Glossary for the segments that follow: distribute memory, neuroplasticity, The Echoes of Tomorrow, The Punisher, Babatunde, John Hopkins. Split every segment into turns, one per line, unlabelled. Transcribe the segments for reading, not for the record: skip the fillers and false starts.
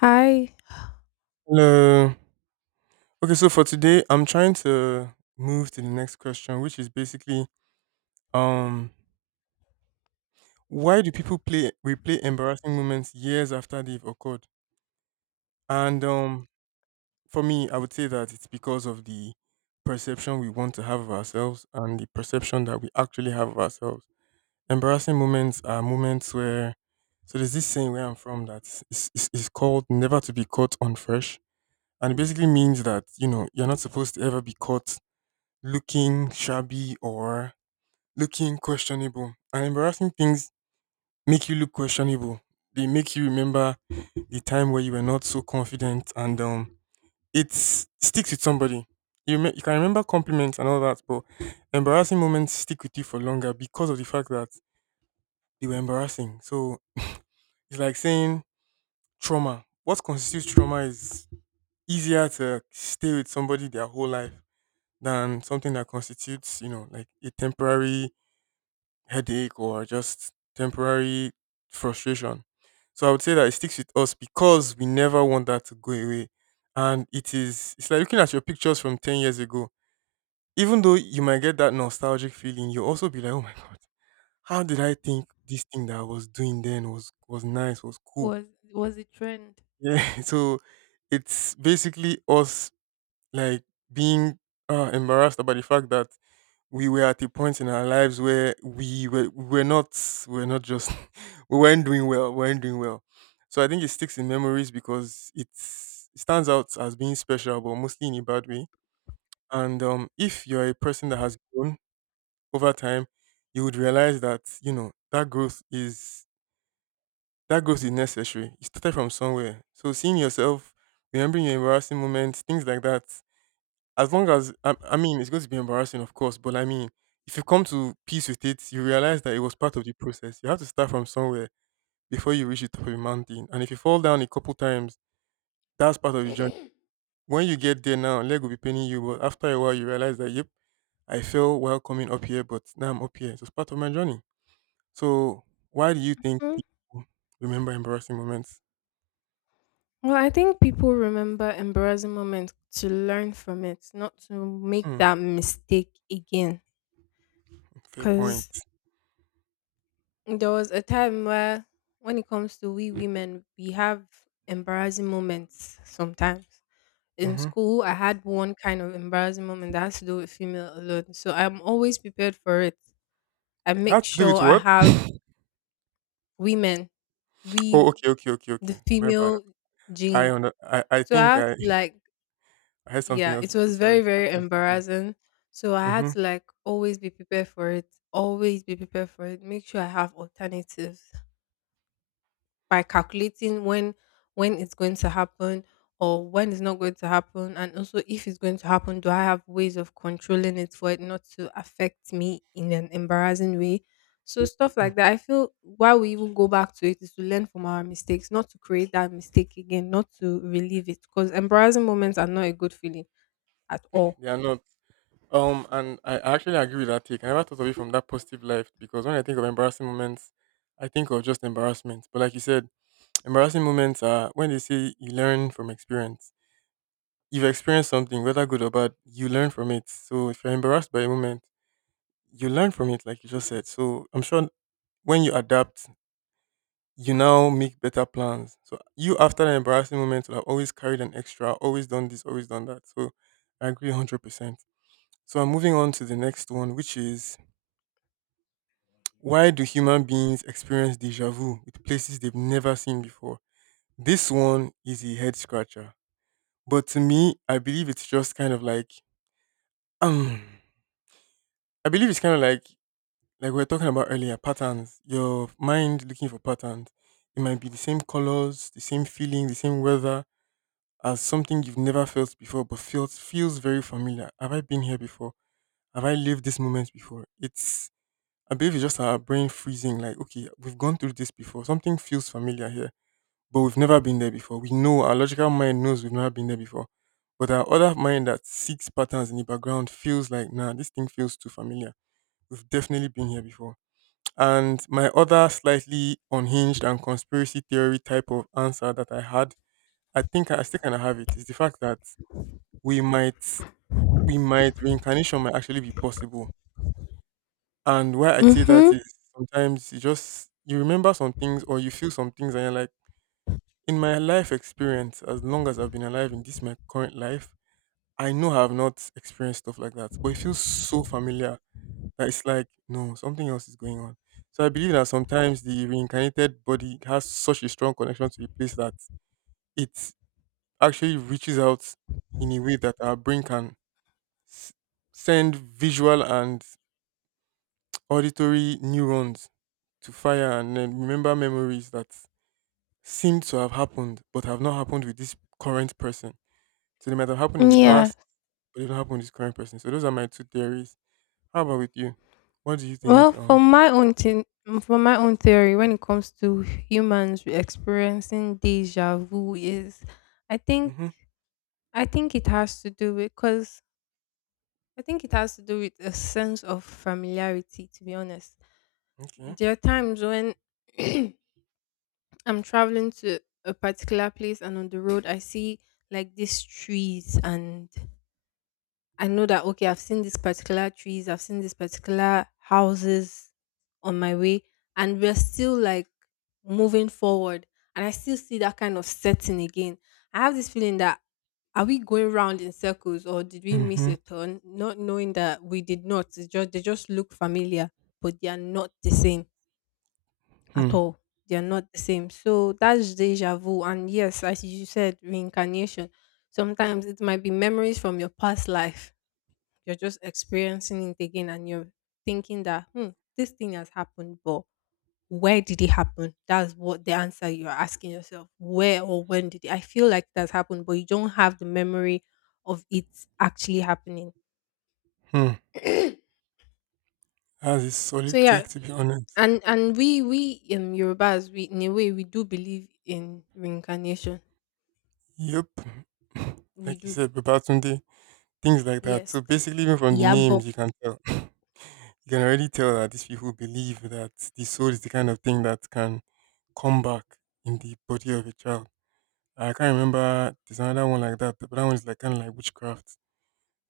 Hi.
Hello. Okay, so for today, I'm trying to move to the next question, which is basically, um, why do people play replay embarrassing moments years after they've occurred? And for me, I would say that it's because of the perception we want to have of ourselves and the perception that we actually have of ourselves. Embarrassing moments are moments where, so there's this saying where I'm from that is called never to be caught on fresh. And it basically means that, you're not supposed to ever be caught looking shabby or looking questionable. And embarrassing things make you look questionable. They make you remember the time where you were not so confident, and it sticks with somebody. You can remember compliments and all that, but embarrassing moments stick with you for longer because of the fact that they were embarrassing. So it's like saying trauma. What constitutes trauma is easier to stay with somebody their whole life than something that constitutes, like a temporary headache or just temporary frustration. So I would say that it sticks with us because we never want that to go away. And it's like looking at your pictures from 10 years ago. Even though you might get that nostalgic feeling, you'll also be like, oh my God, how did I think this thing that I was doing then was nice, was cool?
Was was a trend.
Yeah. So it's basically us like being embarrassed about the fact that we were at a point in our lives where we were not just we weren't doing well. We weren't doing well. So I think it sticks in memories because it stands out as being special, but mostly in a bad way. And if you're a person that has grown over time, you would realize that you know that growth is necessary. It started from somewhere. So seeing yourself, remembering your embarrassing moments, things like that, as long as I mean it's going to be embarrassing, of course, but I mean, if you come to peace with it, you realize that it was part of the process. You have to start from somewhere before you reach the top of the mountain. And if you fall down a couple times, that's part of the journey. When you get there, now leg will be paining you, but after a while you realize that, yep, I fell while coming up here, but now I'm up here, so it's part of my journey. So why do you think
Hmm.
people remember embarrassing moments?
Well, I think people remember embarrassing moments to learn from it, not to make
Hmm,
that mistake again.
fair point.
Because there was a time where, when it comes to we women, we have embarrassing moments sometimes. In
Mm-hmm.
school, I had one kind of embarrassing moment that has to do with female alone. So I'm always prepared for it. I
That has
make
to do
sure
with
I
what?
have. Women,
Oh,
we,
okay, okay, okay,
the
okay, my bad.
female
I
gene.
under I, I
So
think
I have to
I
like.
I heard something
Yeah,
else
it
before.
was
Sorry.
very, very
Okay, keep going.
embarrassing. So I had
Mm-hmm.
to like always be prepared for it. Always be prepared for it. Make sure I have alternatives by calculating when it's going to happen or when it's not going to happen. And also if it's going to happen, do I have ways of controlling it for it not to affect me in an embarrassing way? So stuff like that. I feel why we even go back to it is to learn from our mistakes, not to create that mistake again, not to relive it. Because embarrassing moments are not a good feeling at all.
They are not. And I actually agree with that take. I never thought of it from that positive life because when I think of embarrassing moments, I think of just embarrassment. But like you said, embarrassing moments are when they say you learn from experience. You've experienced something, whether good or bad, you learn from it. So if you're embarrassed by a moment, you learn from it, like you just said. So I'm sure when you adapt you now make better plans. So you after an embarrassing moment will have always carried an extra, always done this, always done that. So I agree 100%. So I'm moving on to the next one, which is, why do human beings experience deja vu with places they've never seen before? This one is a head scratcher. But to me, I believe it's just kind of like um I believe it's kind of like we were talking about earlier, patterns. Your mind looking for patterns. It might be the same colors, the same feeling, the same weather, as something you've never felt before but feels very familiar. Have I been here before? Have I lived this moment before? It's I believe it's just our brain freezing, like, okay, we've gone through this before. Something feels familiar here, but we've never been there before. We know our logical mind knows we've never been there before. But our other mind that seeks patterns in the background feels like, nah, this thing feels too familiar. We've definitely been here before. And my other slightly unhinged and conspiracy theory type of answer that I had, I think I still kind of have it, is the fact that we might we might reincarnation might actually be possible. And why I say that
Mhm.
is, sometimes you just you remember some things or you feel some things and you're like, in my life experience, as long as I've been alive in this my current life, I know I have not experienced stuff like that. But it feels so familiar that it's like, no, something else is going on. So I believe that sometimes the reincarnated body has such a strong connection to a place that it actually reaches out in a way that our brain can s- send visual and auditory neurons to fire and then remember memories that seem to have happened but have not happened with this current person. So they might have happened in the
Yeah.
past, but they don't happen with this current person. So those are my two theories. How about with you? What do you
Well,
think?
from my own thing, from my own theory, when it comes to humans experiencing deja vu, is I think
Hmm.
I think it has to do with because I think it has to do with a sense of familiarity. To be honest,
Okay.
there are times when I'm traveling to a particular place and on the road I see like these trees and I know that, okay, I've seen these particular trees, I've seen these particular houses on my way, and we're still like moving forward. And I still see that kind of setting again. I have this feeling that, are we going round in circles or did we miss
Mm-hmm.
a turn? Not knowing that we did not. It's just they just look familiar, but they are not the same at
Hmm.
all. They are not the same. So that's deja vu. And yes, as you said, reincarnation. Sometimes it might be memories from your past life you're just experiencing it again and you're thinking that, hmm, this thing has happened, but where did it happen? That's what the answer you're asking yourself. Where or when did it? I feel like that's happened, but you don't have the memory of it actually happening.
Hmm. That's a
So
solid
yeah,
take, to be honest.
and we Yorubas, we in a way we do believe in reincarnation.
Yep.
We
Like you
do,
said, Babatunde, things like that. So
yes.
basically, even from the
Yeah, but.
names, you can tell. You can already tell that these people believe that the soul is the kind of thing that can come back in the body of a child. I can't remember, there's another one like that, but that one is like kind of like witchcraft,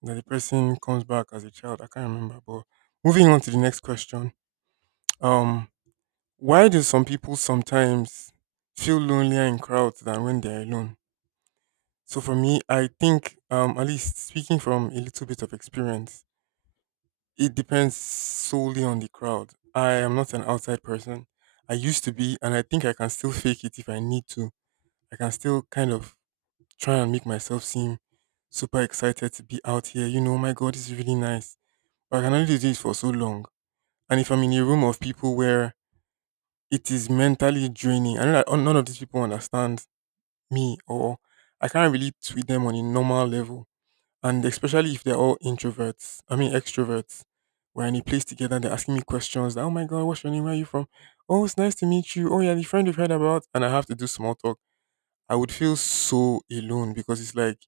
that the person comes back as a child. I can't remember. But moving on to the next question, um, why do some people sometimes feel lonelier in crowds than when they're alone? So for me, I think, at least speaking from a little bit of experience, it depends solely on the crowd. I am not an outside person. I used to be, and I think I can still fake it if I need to. I can still kind of try and make myself seem super excited to be out here. You know, "Oh my God, it's really nice." But I can only do it for so long. And if I'm in a room of people where it is mentally draining, I know that none of these people understand me, or I can't relate with them on a normal level. And especially if they're all introverts, I mean extroverts, we're in a place together and they're asking me questions. Like, oh my God, what's your name? Where are you from? Oh, it's nice to meet you. Oh, yeah, the friend you've heard about. And I have to do small talk. I would feel so alone because it's like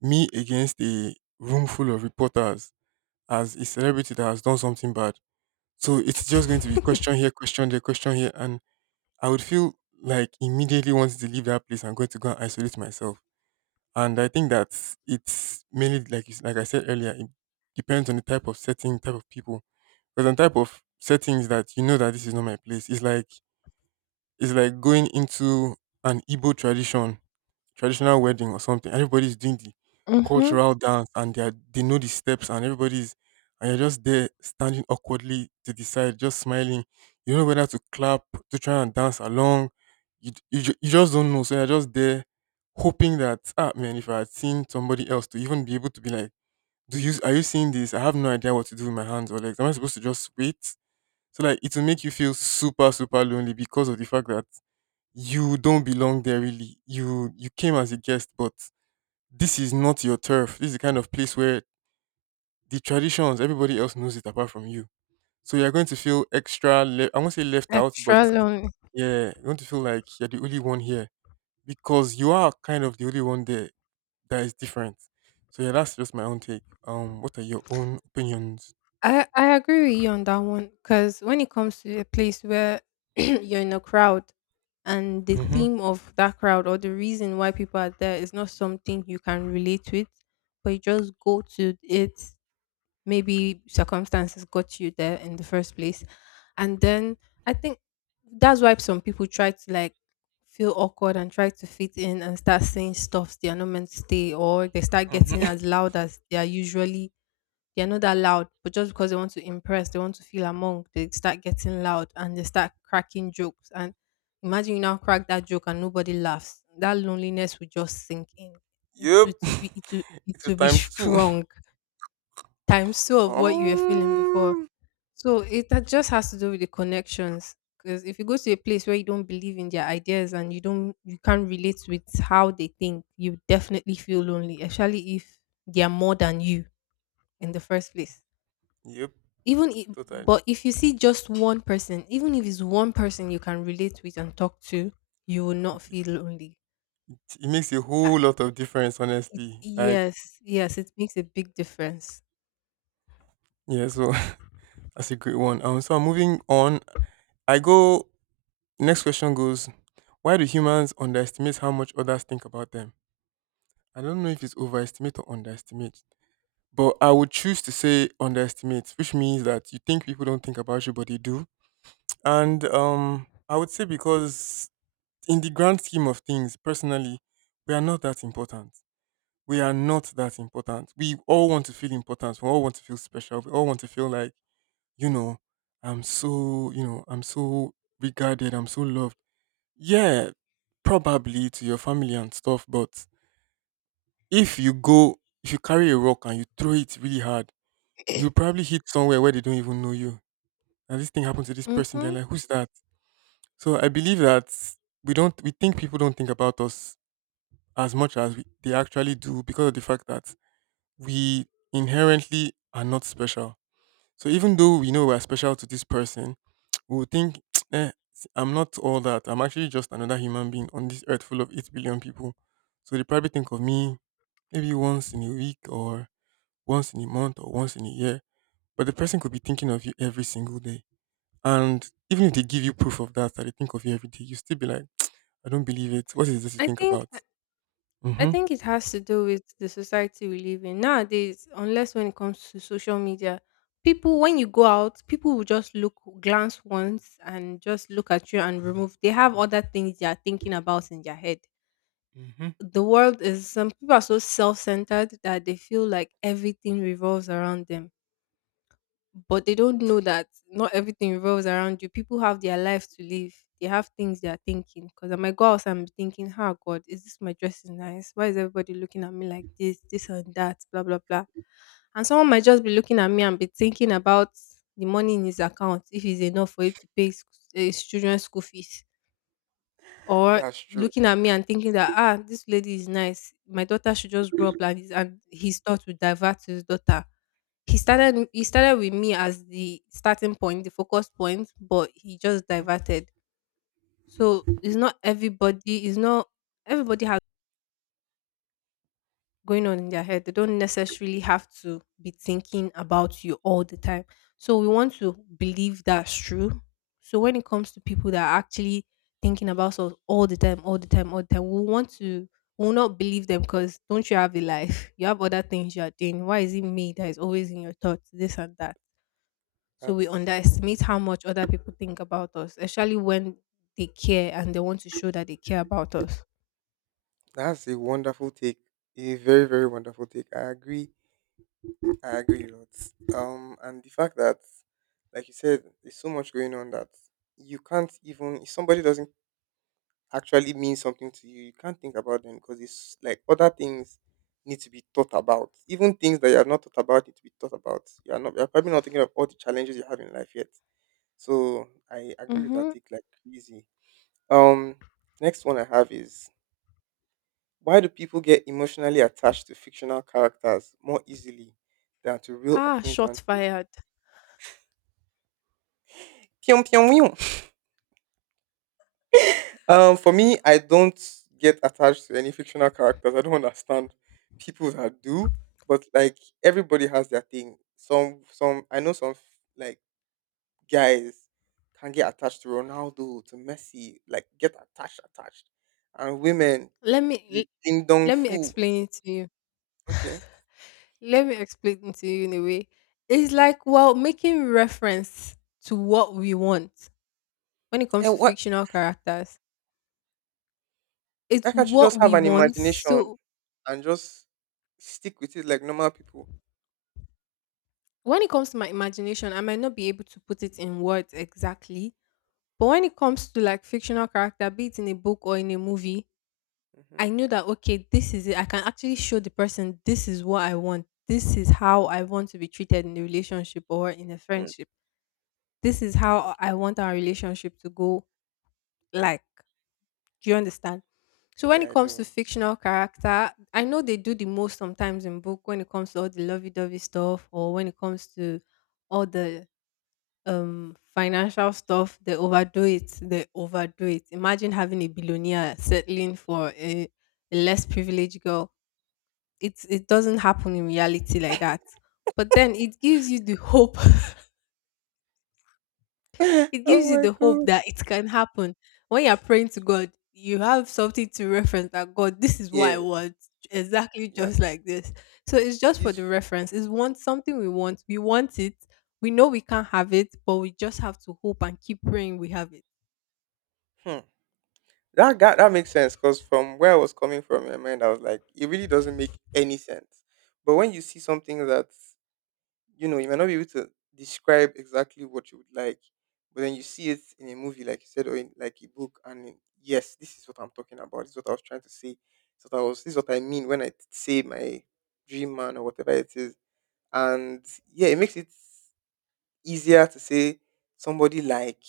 me against a room full of reporters as a celebrity that has done something bad. So it's just going to be question here, question there, question here. And I would feel like immediately wanting to leave that place. I'm going to go and isolate myself. And I think that it's mainly like like I said earlier, it depends on the type of setting, type of people. There's a type of settings that you know that this is not my place. It's like going into an Igbo traditional wedding or something. Everybody's doing the
Mm-hmm.
cultural dance and they know the steps and everybody's and you're just there standing awkwardly to the side, just smiling. You don't know whether to clap, to try and dance along. You just don't know. So you're just there hoping that, ah man, if I had seen somebody else to even be able to be like, do you are you seeing this? I have no idea what to do with my hands or legs. Am I supposed to just wait? So like, it will make you feel super super lonely because of the fact that you don't belong there really. You came as a guest, but this is not your turf. This is the kind of place where the traditions everybody else knows it apart from you. So you're going to feel extra. I won't say left out, but
Extra long.
yeah, you're going to feel like you're the only one here because you are kind of the only one there that is different. So yeah, that's just my own take. What are your own opinions?
I agree with you on that one because when it comes to a place where you're in a crowd and the
Mm-hmm.
theme of that crowd or the reason why people are there is not something you can relate with, but you just go to it. Maybe circumstances got you there in the first place, and then I think that's why some people try to like feel awkward and try to fit in and start saying stuff they are not meant to say, or they start
Mm-hmm.
getting as loud as they are usually, they're not that loud, but just because they want to impress, they want to feel among, they start getting loud and they start cracking jokes. And imagine you now crack that joke and nobody laughs. That loneliness will just sink in. It
Yep.
it
It's a
will be
times two.
strong. Times two of what you were feeling before.
um,
So it that just has to do with the connections. Because if you go to a place where you don't believe in their ideas and you can't relate with how they think, you definitely feel lonely, especially if they are more than you in the first place.
yep.
Even if,
Totally.
but If you see just one person, even if it's one person you can relate with and talk to, you will not feel lonely.
It makes a whole
And
lot of difference,
it,
honestly. Like,
yes, yes, it makes a big difference.
yeah, so that's a great one. So I'm moving on. I go. Next question goes: why do humans underestimate how much others think about them? I don't know if it's overestimate or underestimate, but I would choose to say underestimate, which means that you think people don't think about you, but they do. And I would say because in the grand scheme of things, personally, we are not that important. We all want to feel important. We all want to feel special. We all want to feel like, you know, I'm so, I'm so regarded. I'm so loved. Yeah, probably to your family and stuff. But if you go, if you carry a rock and you throw it really hard, you probably hit somewhere where they don't even know you. And this thing happened to this person. They're
Mm-hmm.
like, who's that? So I believe that we think people don't think about us as much as they actually do because of the fact that we inherently are not special. So even though we know we're special to this person, we would think, eh, I'm not all that. I'm actually just another human being on this earth full of 8 billion people. So they probably think of me maybe once in a week, or once in a month, or once in a year. But the person could be thinking of you every single day. And even if they give you proof of that, that they think of you every day, you still be like, I don't believe it. What is this you
i
think
think
about?
i I
Mm-hmm.
think it has to do with the society we live in nowadays. Unless when it comes to social media, people, when you go out, people will just look, glance once and just look at you and remove. They have other things they are thinking about in their head.
Mm-hmm.
The world is, some people are so self-centered that they feel like everything revolves around them. But they don't know that not everything revolves around you. People have their life to live. They have things they are thinking, because I might go outside and be thinking, how, God, is this, my dress is nice, why is everybody looking at me like this and that, blah blah blah. And someone might just be looking at me and be thinking about the money in his account, if it's enough for it to pay his children's school fees, or
That's true.
looking at me and thinking that, ah, this lady is nice, my daughter should just grow up like this, and his thoughts would divert to his daughter. He started with me as the starting point, the focus point, but he just
Mm.
diverted. So it's not everybody. It's not everybody has going on in their head. They don't necessarily have to be thinking about you all the time. So we want to believe that's true. So when it comes to people that are actually thinking about us all the time, all the time, all the time, we want to we will not believe them. Because don't you have a life? You have other things you are doing. Why is it me that is always in your thoughts? This and that. So we
That's
underestimate how much other people think about us, especially when they care and they want to show that they care about us.
That's a wonderful take. A very, very wonderful take. I agree. I agree a lot. And the fact that, like you said, there's so much going on that you can't, even if somebody doesn't actually mean something to you, you can't think about them because it's like other things need to be thought about. Even things that you have not thought about need to be thought about. You are not. You're probably not thinking of all the challenges you have in life yet. So I agree with that
Mm-hmm.
take like crazy. Um, next one I have is: why do people get emotionally attached to fictional characters more easily than to real
Ah, shot
acquaintances?
fired.
Pyong pyong meow. For me, I don't get attached to any fictional characters. I don't understand people that do, but like everybody has their thing. Some I know, some like guys they attached and then
Let
l-
me
in
Let me
who
explain it to you.
okay
Let me explain it to you in a way. It's like, well, making reference to what we want when it comes
and
to
what
fictional characters.
I
It's
can
what we want.
on
So
and just smart people.
when it comes to my imagination, I might not be able to put it in words exactly. But when it comes to like fictional character, be it in a book or in a movie,
Mhm.
I know that, okay, this is it. I can actually show the person this is what I want. This is how I want to be treated in a relationship or in a
Mm.
friendship. This is how
Okay, that
I
makes
want our
sense.
relationship to go. Like, do you understand? So when
Yeah,
it
I
comes
do.
to fictional character, I know they do the most sometimes in book when it comes to all the lovey-dovey stuff or when it comes to all the financial stuff, they overdo it. They overdo it. Imagine having a billionaire settling for a less privileged girl. It doesn't happen in reality like that. But then it gives you the hope. It
Oh
gives you
my
the hope
god.
that it can happen. When you're praying to God, you have something to reference that, God, this is what
Yeah,
I want, exactly
yes.
just like this. So it's just for
This.
the reference. It's one something we want. We want it. We know we can't have it, but we just have to hope and keep praying we have it.
Hmm. That makes sense, because from where I was coming from in my mind, I was like, it really doesn't make any sense. But when you see something that, you know, you might not be able to describe exactly what you would like, but then you see it in a movie, like you said, or in like a book, and in- yes, say sort of like three masses, and yeah, easier to say somebody like.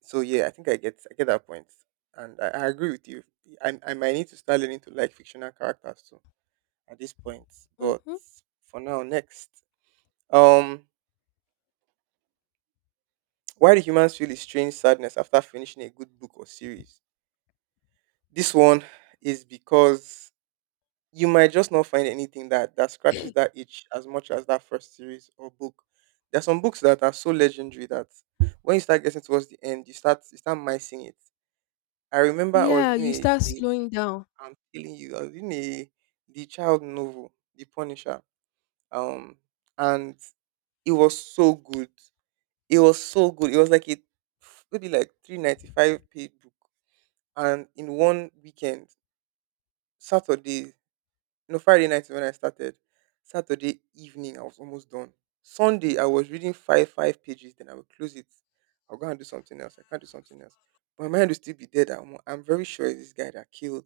So yeah, I think I point, and I you, I might like fictional characters too at this point, but
Mm-hmm.
for now, next, um. Why do humans feel a strange sadness after finishing a good book or series? This one is because you might just not find anything that scratches that itch as much as that first series or book. There are some books that are so legendary that when you start getting towards the end, you start missing it. I remember I was
Yeah,
reading
you start
a.
slowing down.
I'm telling you, I was reading a, the child novel, The Punisher. Um, and it was so good. It was so good. It was like a maybe like 395-page book, and in one weekend, Saturday, no Friday night is when I started. Saturday evening, I was almost done. Sunday, I was reading five pages. Then I will close it. I'll go and do something else. I can't do something else. My mind will still be there. That I'm very sure it's this guy that killed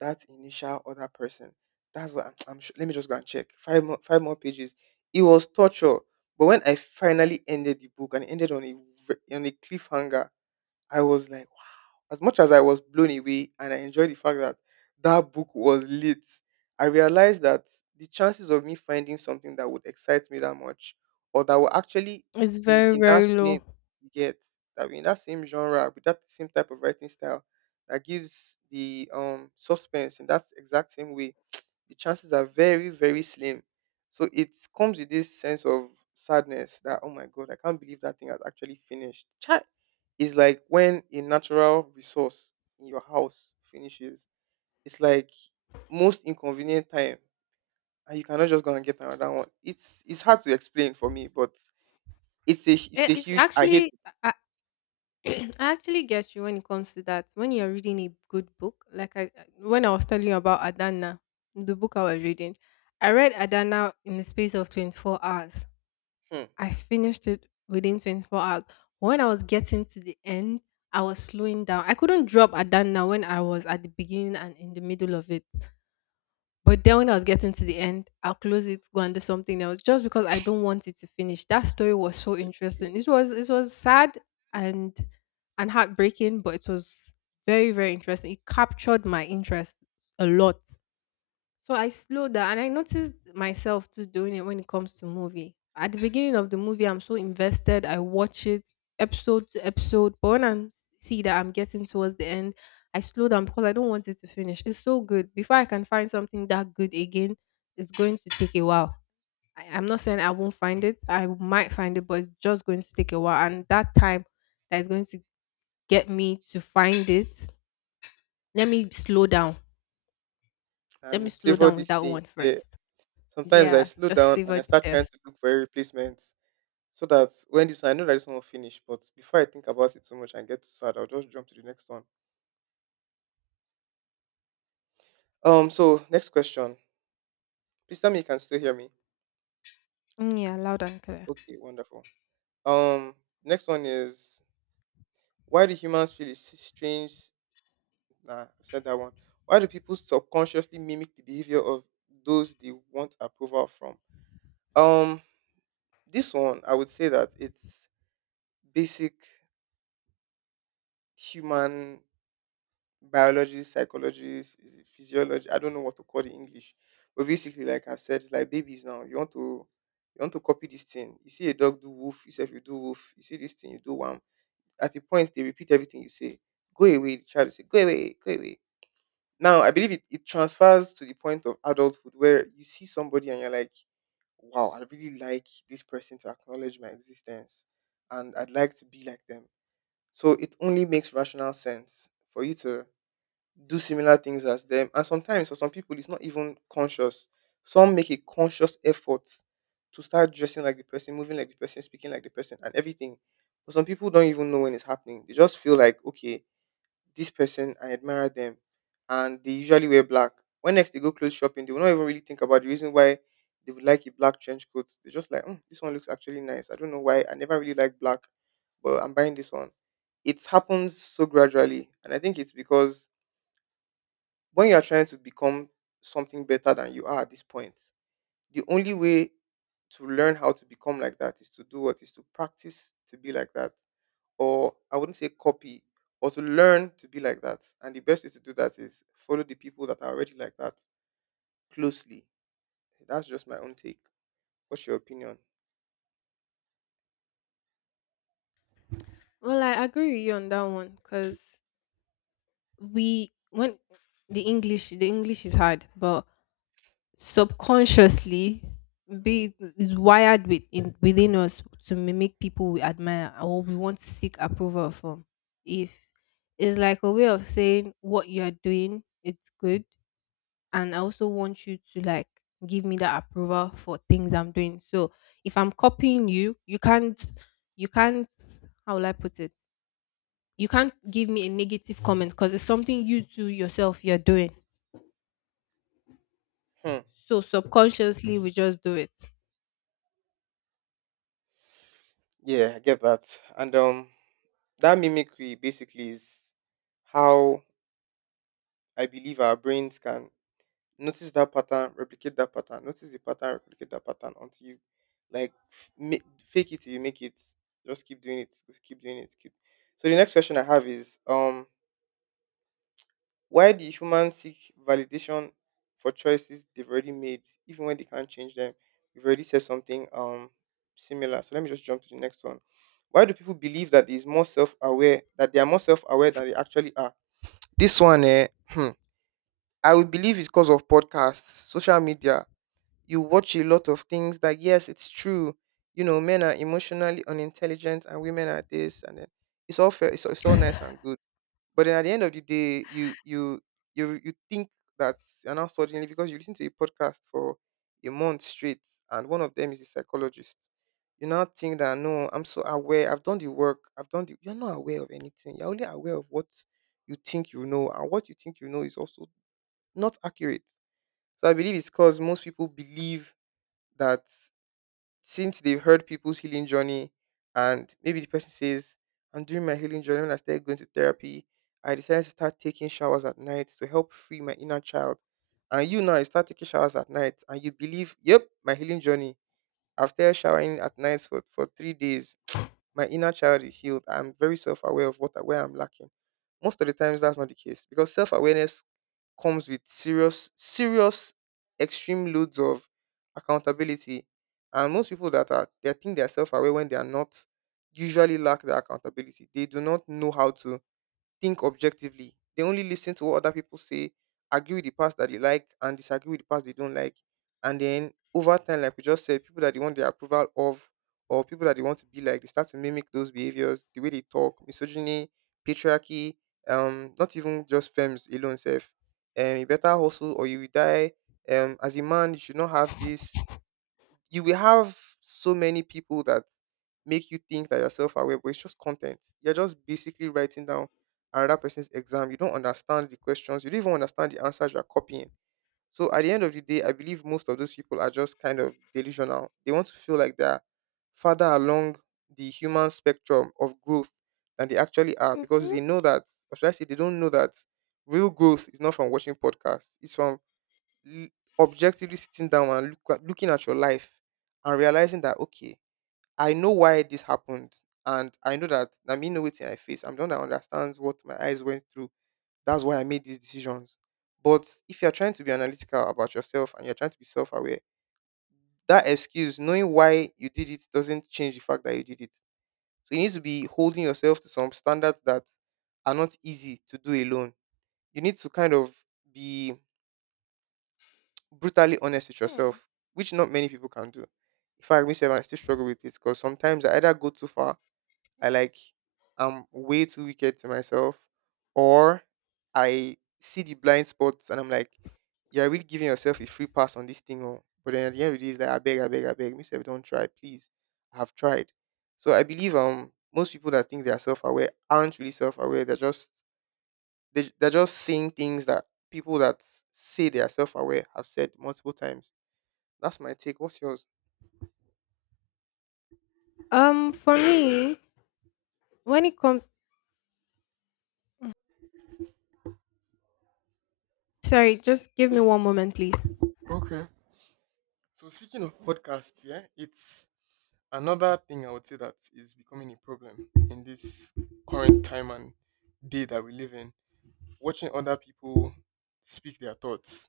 that initial other person. That's what I'm. I'm sure. Let me just go and check. Five more pages. It was torture. But when I finally ended the book and it ended on a v- on a cliffhanger, I was like, wow. As much as I was blown away and I enjoyed the fact that that book was lit, I realized that the chances of me finding something that would excite me that much, or that will actually
It's
be
very,
in that
very
same
low.
get that be in that same genre with that same type of writing style that gives the suspense in that exact same way, the chances are very, very slim. So it comes with this sense of sadness that, oh my God, I can't believe that thing has actually finished. Chai, is like when a natural resource in your house finishes. It's like most inconvenient time, and you cannot just go and get another one. It's hard to explain for me, but it's
It,
a
it's
huge I hate
actually,
it.
I, I actually get you when it comes to that. When you're reading a good book, like, I when I was telling you about Adana, the book I was reading, I read Adana in the space of 24 hours.
Hmm.
I finished it within 24 hours. When I was getting to the end, I was slowing down. I couldn't drop Adana when I was at the beginning and in the middle of it. But then when I was getting to the end, I'll close it, go and do something else, just because I don't want it to finish. That story was so interesting. It was sad and and heartbreaking, but it was very very interesting. It captured my interest a lot. So I slow down and I noticed myself too doing it when it comes to movie. At the beginning of the movie, I'm so invested. I watch it episode to episode. But when I see that I'm getting towards the end, I slow down because I don't want it to finish. It's so good. Before I can find something that good again, it's going to take a while. I'm not saying I won't find it. I might find it, but it's just going to take a while. And that time that is going to get me to find it, let me slow down. Let me
And
slow
savor
down with
this
that
thing.
one
Yeah.
first.
Sometimes I
Yeah,
slow
just
down and
savor
I
the
start trying
test.
to look for a replacement, so that when this I know that this one will finish, but before I think about it too much and get too sad, I'll just jump to the next one. So next question. Please tell me you can still hear me.
Mm, yeah, loud and clear.
Okay, wonderful. Um, next one is: why do humans feel it's strange? Nah, I said that one. Why do people subconsciously mimic the behavior of those they want approval from? Um, this one I would say that it's basic human biology, psychology, phys- physiology. I don't know what to call the English, but basically, like I've said, it's like babies now. You want to copy this thing. You see a dog do woof, you say you do woof. You see this thing, you do one. At the point they repeat everything you say. Go away, the child will say, go away, go away. Now I believe it transfers to the point of adulthood where you see somebody and you're like, wow, I really like this person to acknowledge my existence, and I'd like to be like them. So it only makes rational sense for you to do similar things as them. And sometimes for some people, it's not even conscious. Some make a conscious effort to start dressing like the person, moving like the person, speaking like the person, and everything. But some people don't even know when it's happening. They just feel like, okay, this person, I admire them. And they usually wear black. When next they go clothes shopping, they will not even really think about the reason why they would like a black trench coat. They're just like, "Mm, this one looks actually nice. I don't know why. I never really like black, but I'm buying this one." It happens so gradually. And I think it's because when you are trying to become something better than you are at this point, the only way to learn how to become like that is to do what is to practice to be like that, or I wouldn't say copy, or to learn to be like that. And the best way to do that is follow the people that are already like that closely. That's just my own take. What's your opinion?
Well, I agree with you on that one because we when the English is hard, but subconsciously be is wired within us to mimic people we admire or we want to seek approval from. If it's like a way of saying what you're doing, it's good. And I also want you to like give me that approval for things I'm doing. So if I'm copying you, you can't how will I put it? You can't give me a negative comment because it's something you too yourself you're doing.
Hmm.
So subconsciously we just do it.
Yeah, I get that. And that mimicry basically is how I believe our brains can notice that pattern, replicate that pattern. Notice the pattern, replicate that pattern until you like f- make, fake it till you make it. Just keep doing it. Keep doing it. Keep. So the next question I have is why do humans seek validation for choices they've already made even when they can't change them? We've already said something similar. So let me just jump to the next one. Why do people believe that is more self-aware, that they are more self-aware than they actually are? This one, eh, hmm, I would believe is because of podcasts, social media, you watch a lot of things that yes, it's true. You know, men are emotionally unintelligent and women are this, and then it's all fair, it's all nice and good. But then at the end of the day, you think that you're now suddenly because you listen to a podcast for a month straight and one of them is a psychologist. You now think that no, I'm so aware, I've done the work, I've done the you're not aware of anything. You're only aware of what you think you know, and what you think you know is also not accurate. So I believe it's because most people believe that since they've heard people's healing journey, and maybe the person says, I'm doing my healing journey when I started going to therapy, I decided to start taking showers at night to help free my inner child. And you now you start taking showers at night and you believe, yep, my healing journey. I've started showering at night for 3 days. My inner child is healed. I'm very self aware of what where I'm lacking. Most of the times that's not the case because self awareness comes with serious, serious, extreme loads of accountability. And most people that are, they think they are self aware when they are not, usually lack the accountability. They do not know how to think objectively. They only listen to what other people say, agree with the parts that they like, and disagree with the parts they don't like. And then over time, like we just said, people that they want the approval of or people that they want to be like, they start to mimic those behaviors, the way they talk, misogyny, patriarchy, not even just femmes alone self. You better hustle or you will die. As a man, you should not have this you will have so many people that make you think that you're self-aware, but it's just content. You're just basically writing down another person's exam. You don't understand the questions. You don't even understand the answers you're copying. So at the end of the day, I believe most of those people are just kind of delusional. They want to feel like they're further along the human spectrum of growth than they actually are because
Hmm.
they know that, or should I say, they don't know that real growth is not from watching podcasts. It's from l- objectively sitting down and looking at your life and realizing that okay, I know why this happened, and I know that I mean know it in my face. I'm the one that understands what my eyes went through. That's why I made these decisions. But if you're trying to be analytical about yourself and you're trying to be self-aware, that excuse, knowing why you did it, doesn't change the fact that you did it. So you need to be holding yourself to some standards that are not easy to do alone. You need to kind of be brutally honest with yourself, which not many people can do. In fact, myself, I still struggle with it because sometimes I either go too far, I like, I'm way too wicked to myself, or I see the blind spots and I'm like, you're really giving yourself a free pass on this thing. Oh. But then at the end of the day, it's like, I beg, I beg, I beg, myself, don't try, please. I have tried. So I believe most people that think they are self aware aren't really self aware. They're just saying things that people that say they are self aware have said multiple times that's my take. What's yours?
For me, when it comes, sorry, just give me one moment, please.
Okay. So speaking of podcasts, yeah, it's another thing I would say that is becoming a problem in this current time and day that we live in. Watching other people speak their thoughts.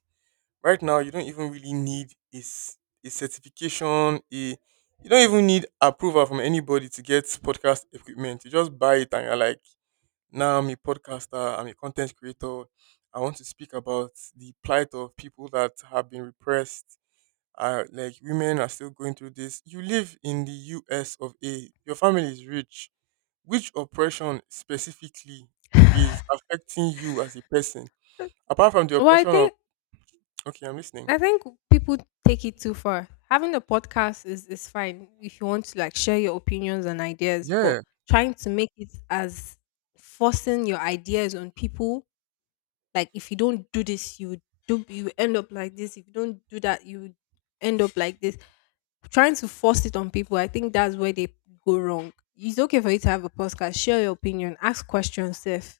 Right now, you don't even really need a certification. A You don't even need approval from anybody to get podcast equipment. You just buy it and you're like, now I'm a podcaster. I'm a content creator. I want to speak about the plight of people that have been repressed are like women are still going through this. You live in the US of A. Your family is rich. Which oppression specifically is affecting you as a person? Apart from the
Well, I
oppression of
think
okay, I'm listening.
I think people take it too far. Having a podcast is fine if you want to like share your opinions and ideas, but
Yeah.
trying to make it as forcing your ideas on people, like if you don't do this, you end up like this. If you don't do that, you end up like this. Trying to force it on people, I think that's where they go wrong. It's okay for you to have a podcast, share your opinion, ask questions, Seth.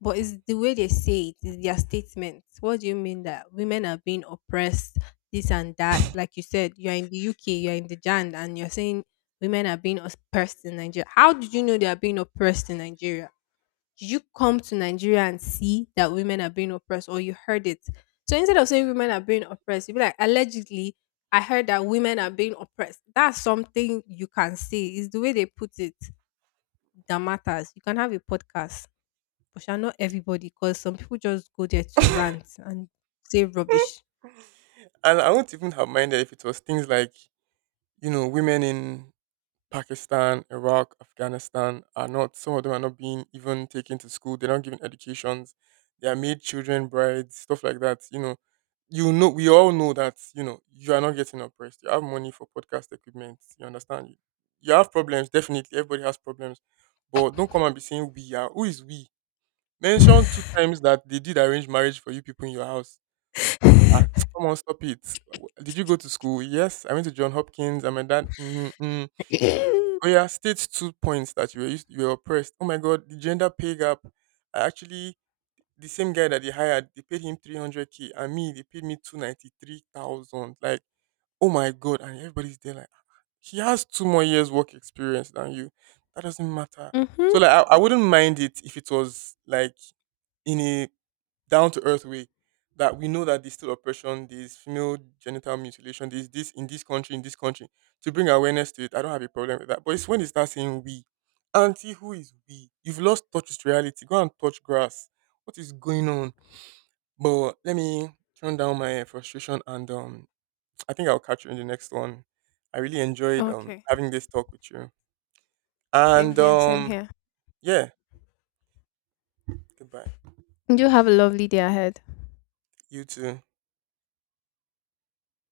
But it's the way they say it, it's their statements. What do you mean that women are being oppressed, this and that? Like you said, you're in the UK, you're in the Jan, and you're saying women are being oppressed in Nigeria. How did you know they are being oppressed in Nigeria? Did you come to Nigeria and see that women are being oppressed or you heard it? So instead of saying women are being oppressed, you'd be like, allegedly, I heard that women are being oppressed. That's something you can say. It's the way they put it that matters. You can have a podcast. But sha not everybody, because some people just go there to rant and say rubbish.
And I wouldn't even have minded if it was things like, women in Pakistan, Iraq, Afghanistan are not, some of them are not being even taken to school. They're not given educations. They are made children, brides, stuff like that. We all know that, you are not getting oppressed. You have money for podcast equipment. You understand? You have problems, definitely. Everybody has problems. But don't come and be saying we are. Who is we? Mention two times that they did arrange marriage for you people in your house. Ah, come on, stop it. Did you go to school? Yes, I went to John Hopkins. And my dad, mm-hmm, mm-hmm. Oh yeah, state two points that you were used, you were oppressed. Oh my god, the gender pay gap. I actually the same guy that they hired, they paid him 300K, and me they paid me 293,000. Like oh my god, and everybody's there like he has two more years work experience than you. That doesn't matter.
Mm-hmm.
So like I wouldn't mind it if it was like in a down to earth way that we know that there's still oppression, there's female genital mutilation, there's this in this country, in this country. To bring awareness to it, I don't have a problem with that. But it's when you start saying we. Auntie, who is we? You've lost touch with reality. Go and touch grass. What is going on? But let me turn down my frustration and I think I'll catch you in the next one. I really enjoyed
Okay.
having this talk with you.
Same
And
here, same here.
yeah, goodbye.
You have a lovely day ahead.
You too.